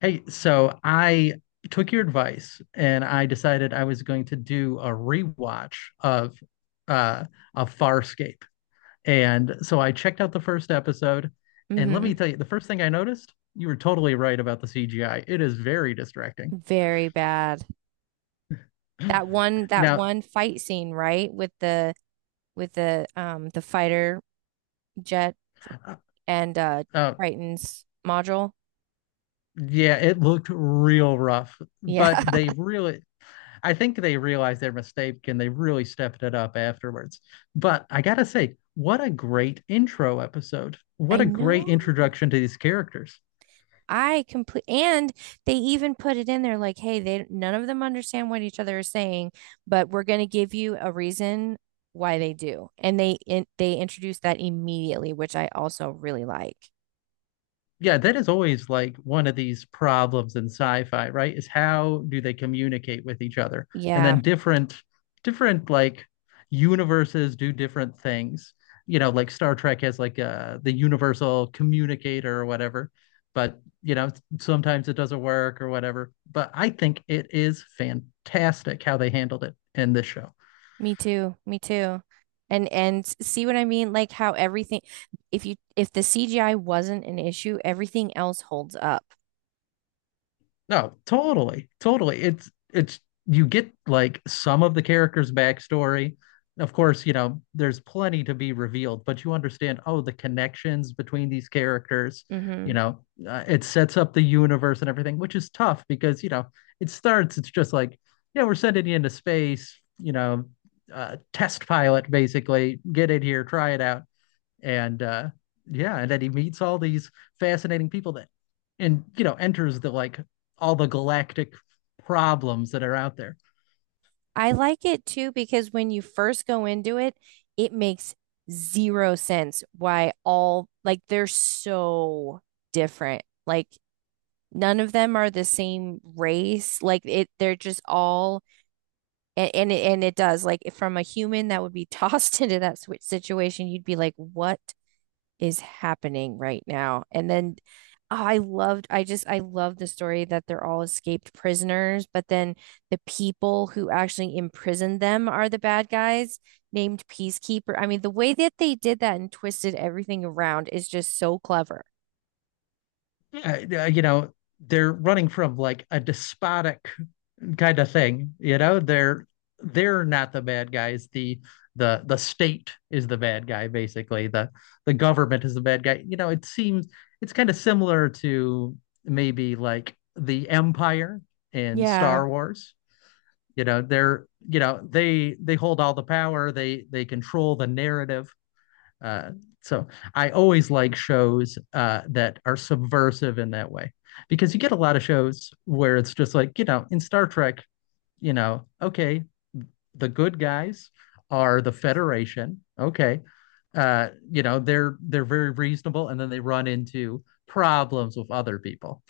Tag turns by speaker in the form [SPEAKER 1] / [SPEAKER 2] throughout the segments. [SPEAKER 1] Hey, so I took your advice and I decided I was going to do a rewatch uh of Farscape. And so I checked out the first episode, and let me
[SPEAKER 2] Hmm.
[SPEAKER 1] tell you, the first thing I noticed, you were totally right about the CGI. It is very distracting.
[SPEAKER 2] Very bad. That one that
[SPEAKER 1] Now,
[SPEAKER 2] one fight scene, right? With the the fighter jet for,
[SPEAKER 1] uh,
[SPEAKER 2] and
[SPEAKER 1] uh,
[SPEAKER 2] Triton's module.
[SPEAKER 1] yeah, it looked real rough, but
[SPEAKER 2] Yeah.
[SPEAKER 1] they really I think they realized their mistake and they really stepped it up afterwards. But I gotta say, what a great intro episode. What
[SPEAKER 2] I
[SPEAKER 1] a
[SPEAKER 2] know.
[SPEAKER 1] great introduction to these characters.
[SPEAKER 2] I complete and they even put it in there like, hey, they none of them understand what each other is saying, but we're gonna give you a reason why they do. And they introduced that immediately, which I also really like.
[SPEAKER 1] Yeah, that is always like one of these problems in sci-fi, right? Is how do they communicate with each other? And
[SPEAKER 2] Yeah.
[SPEAKER 1] then different universes do different things. You know, like Star Trek has like the universal communicator or whatever, but you know, sometimes it doesn't work or whatever. But I think it is fantastic how they handled it in this show.
[SPEAKER 2] Me too. Me too. And see what I mean? Like how everything, if you if the CGI wasn't an issue, everything else holds up.
[SPEAKER 1] No, totally, totally. It's you get like some of the character's backstory. Of course, you know, there's plenty to be revealed, but you understand, oh, the connections between these characters, you
[SPEAKER 2] Hmm.
[SPEAKER 1] know, it sets up the universe and everything, which is tough because, you know, it's just like, yeah, we're sending you into space, you know, test pilot basically, get in here, try it out and yeah and then he meets all these fascinating people that and you know enters the like all the galactic problems that are out there.
[SPEAKER 2] I like it too because when you first go into it, it makes zero sense why, all like, they're so different. Like none of them are the same race. Like it they're just all, and it does, like, if from a human that would be tossed into that situation, you'd be like, "What is happening right now?" And then, oh, I loved, I love the story that they're all escaped prisoners, but then the people who actually imprisoned them are the bad guys named Peacekeeper. I mean, the way that they did that and twisted everything around is just so clever.
[SPEAKER 1] Yeah, you know, they're running from like a despotic kind of thing. You know, they're not the bad guys. The the state is the bad guy, basically. The government is the bad guy. You know, it seems it's kind of similar to maybe like the Empire in
[SPEAKER 2] Yeah.
[SPEAKER 1] Star Wars. You know, they hold all the power. They control the narrative. Uh, so I always like shows that are subversive in that way because you get a lot of shows where it's just like, you know, in Star Trek, you know, okay, the good guys are the Federation. Okay. You know, they're very reasonable and then they run into problems with other people.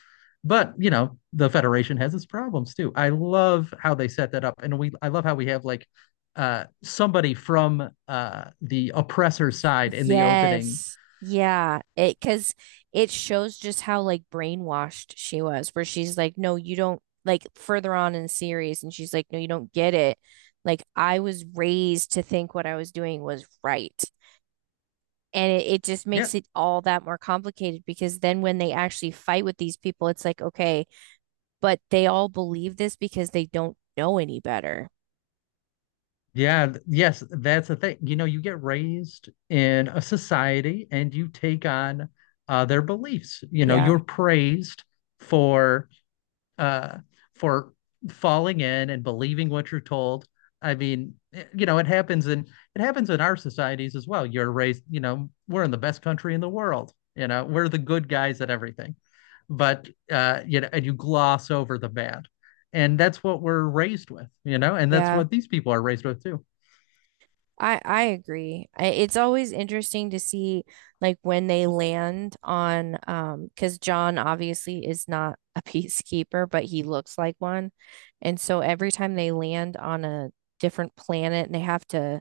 [SPEAKER 1] But, you know, the Federation has its problems too. I love how they set that up and we I love how we have like somebody from the oppressor side in the opening.
[SPEAKER 2] Yes. Yeah. It, because it shows just how, like, brainwashed she was, where she's like, no, you don't, like further on in the series, and she's like, no, you don't get it. Like, I was raised to think what I was doing was right. And it just
[SPEAKER 1] Yeah,
[SPEAKER 2] makes it all that more complicated, because then when they actually fight with these people, it's like, okay, but they all believe this because they don't know any better.
[SPEAKER 1] Yes, that's the thing. You know, you get raised in a society and you take on their beliefs. You know,
[SPEAKER 2] Yeah.
[SPEAKER 1] you're praised for uh, for falling in and believing what you're told. I mean, you know, it happens in our societies as well. You're raised, you know, we're in the best country in the world. You know, we're the good guys at everything, but you know, and you gloss over the bad, and that's what we're raised with. You know, and that's
[SPEAKER 2] Yeah.
[SPEAKER 1] what these people are raised with too.
[SPEAKER 2] I agree. I- It's always interesting to see, like, when they land on, because John obviously is not a peacekeeper, but he looks like one. And so every time they land on a different planet and they have to,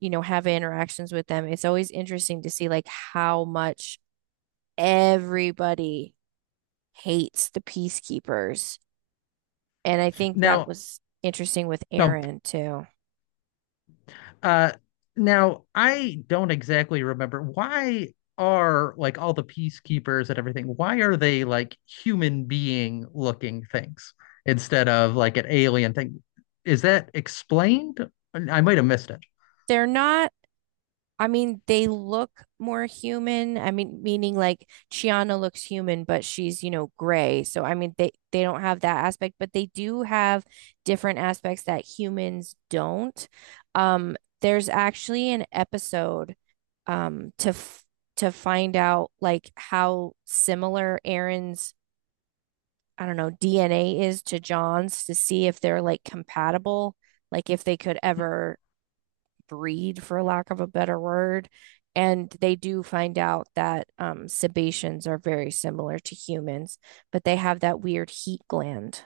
[SPEAKER 2] you know, have interactions with them, it's always interesting to see, like, how much everybody hates the peacekeepers. And I think that
[SPEAKER 1] Now,
[SPEAKER 2] was interesting with
[SPEAKER 1] no,
[SPEAKER 2] Aaron too.
[SPEAKER 1] uh, Now I don't exactly remember why are like all the peacekeepers and everything, why are they like human being looking things instead of like an alien thing? Is that explained? I might have missed it.
[SPEAKER 2] They're not I mean, they look more human. I mean, meaning like Chiana looks human, but she's, you know, gray. So I mean, they don't have that aspect, but they do have different aspects that humans don't. There's actually an episode, um to f to find out like how similar Aaron's, I don't know, DNA is to John's, to see if they're like compatible, like if they could ever breed, for lack of a better word. And they do find out that, Sebaceans are very similar to humans, but they have that weird heat gland.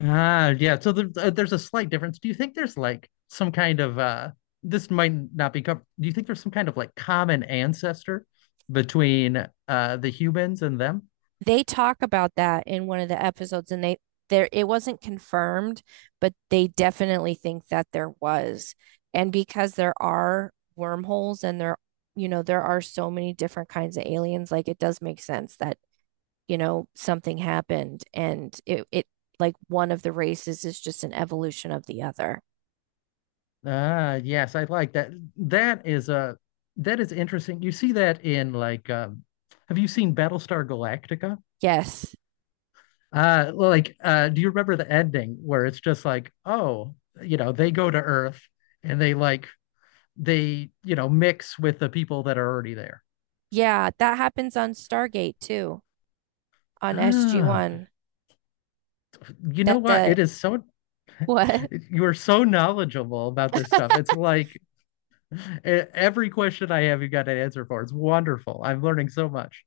[SPEAKER 1] Ah, yeah. So there's a slight difference. Do you think there's like some kind of this might not be com- do you think there's some kind of like common ancestor between the humans and them?
[SPEAKER 2] They talk about that in one of the episodes, and they there, it wasn't confirmed, but they definitely think that there was. And because there are wormholes and there, you know, there are so many different kinds of aliens, like, it does make sense that, you know, something happened and it, like, one of the races is just an evolution of the other.
[SPEAKER 1] Ah, yes, I like that. That is uh that is interesting. You see that in like have you seen Battlestar Galactica?
[SPEAKER 2] Yes.
[SPEAKER 1] Do you remember the ending where it's just like, oh, you know, they go to Earth and they, you know, mix with the people that are already there.
[SPEAKER 2] Yeah, that happens on Stargate too, on
[SPEAKER 1] Ah,
[SPEAKER 2] SG-1.
[SPEAKER 1] you know
[SPEAKER 2] That
[SPEAKER 1] what?
[SPEAKER 2] the
[SPEAKER 1] It is so,
[SPEAKER 2] What?
[SPEAKER 1] you are so knowledgeable about this stuff. It's like every question I have, you got an answer for. It's wonderful. I'm learning so much.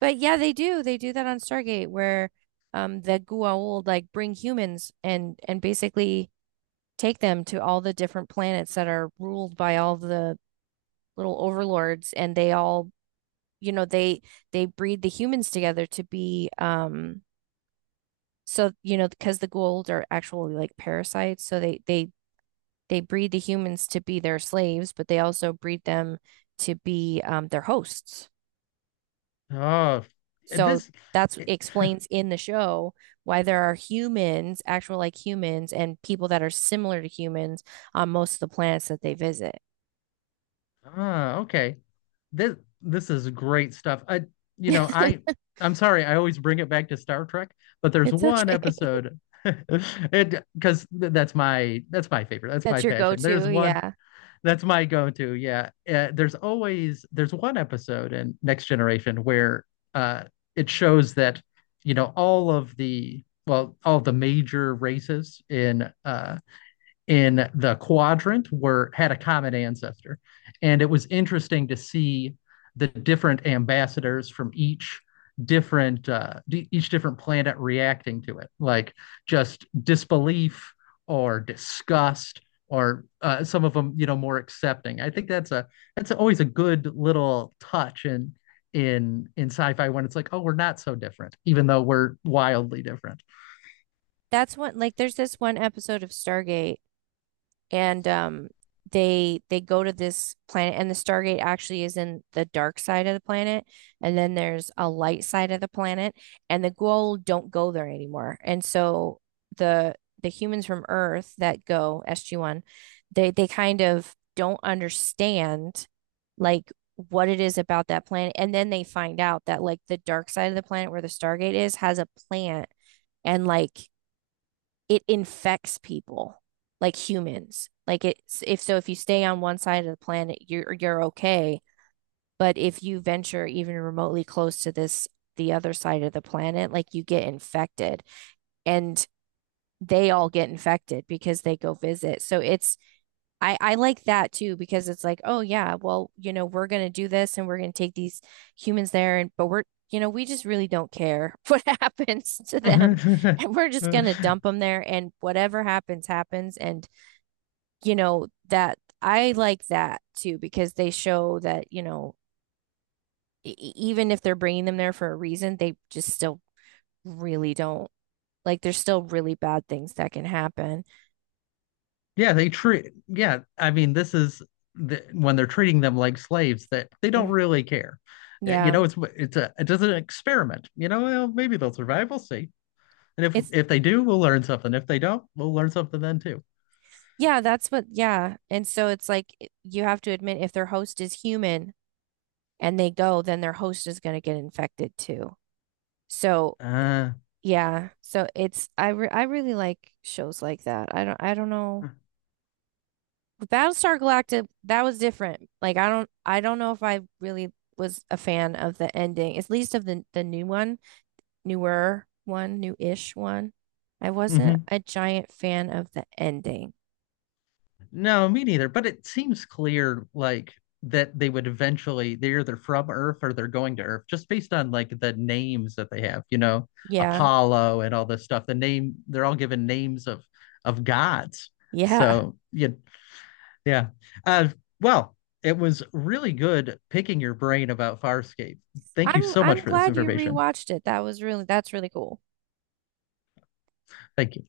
[SPEAKER 2] But yeah, they do. They do that on Stargate where, the Goa'uld, like, bring humans and basically take them to all the different planets that are ruled by all the little overlords, and they all, you know, they breed the humans together to be, so, you know, because the Goa'uld are actually like parasites, so they they breed the humans to be their slaves, but they also breed them to be, their hosts.
[SPEAKER 1] Oh,
[SPEAKER 2] So
[SPEAKER 1] this,
[SPEAKER 2] that's
[SPEAKER 1] it,
[SPEAKER 2] explains in the show why there are humans, actual like humans, and people that are similar to humans on most of the planets that they visit.
[SPEAKER 1] ah, okay. This, this is great stuff. You know, I, I'm sorry, I always bring it back to Star Trek, but there's
[SPEAKER 2] It's
[SPEAKER 1] one
[SPEAKER 2] okay.
[SPEAKER 1] episode. It because that's my favorite. That's
[SPEAKER 2] That's
[SPEAKER 1] my
[SPEAKER 2] your
[SPEAKER 1] passion. There's
[SPEAKER 2] go-to.
[SPEAKER 1] one
[SPEAKER 2] Yeah.
[SPEAKER 1] That's my go-to. Yeah. There's one episode in Next Generation where uh it shows that, you know, all the major races in the quadrant were had a common ancestor and it was interesting to see the different ambassadors from each different each different planet reacting to it like just disbelief or disgust or some of them, you know, more accepting. I think that's always a good little touch in in sci-fi when it's like, oh, we're not so different even though we're wildly different.
[SPEAKER 2] That's one, like, there's this one episode of Stargate. And they go to this planet, and the Stargate actually is in the dark side of the planet, and then there's a light side of the planet, and the Goa'uld don't go there anymore. And so the the humans from Earth that go SG-1, they kind of don't understand like what it is about that planet. And then they find out that like the dark side of the planet where the Stargate is has a plant, and, like, it infects people, like humans. Like, it's, if, so if you stay on one side of the planet, you're okay. But if you venture even remotely close to this the other side of the planet, like, you get infected. And they all get infected because they go visit. So it's, I like that too because it's like, oh yeah, well, you know, we're going to do this and we're going to take these humans there, and but we're, you know, we just really don't care what happens to them, and we're just going to dump them there and whatever happens happens. And you know, that I like that too because they show that, you know, even if they're bringing them there for a reason, they just still really don't, like, there's still really bad things that can happen.
[SPEAKER 1] Yeah, I mean, this is when they're treating them like slaves that they don't
[SPEAKER 2] Mhm.
[SPEAKER 1] really care. You
[SPEAKER 2] Yeah.
[SPEAKER 1] know, it's just an experiment. You know, well, maybe they'll survive. We'll see. And
[SPEAKER 2] It's,
[SPEAKER 1] if they do, we'll learn something. If they don't, we'll learn something then too.
[SPEAKER 2] yeah, that's what, yeah. And so it's, like, it, you have to admit, if their host is human and they go, then their host is going to get infected too. So,
[SPEAKER 1] Uh,
[SPEAKER 2] yeah. So it's, I really like shows like that. I don't know. With Battlestar Galactica, that was different. Like, I don't know if I really was a fan of the ending, at least of the new one, newer one, new-ish one. I wasn't
[SPEAKER 1] mhm.
[SPEAKER 2] a giant fan of the ending.
[SPEAKER 1] No, me neither. But it seems clear, like that they would eventually they're either from Earth or they're going to Earth, just based on like the names that they have. You know,
[SPEAKER 2] Yeah.
[SPEAKER 1] Apollo and all this stuff. They're all given names of gods.
[SPEAKER 2] Yeah.
[SPEAKER 1] So yeah, yeah. Uh, well, it was really good picking your brain about Farscape. Thank you so
[SPEAKER 2] I'm
[SPEAKER 1] much for this
[SPEAKER 2] glad you
[SPEAKER 1] information.
[SPEAKER 2] rewatched it. That was really, that's really cool.
[SPEAKER 1] Thank you.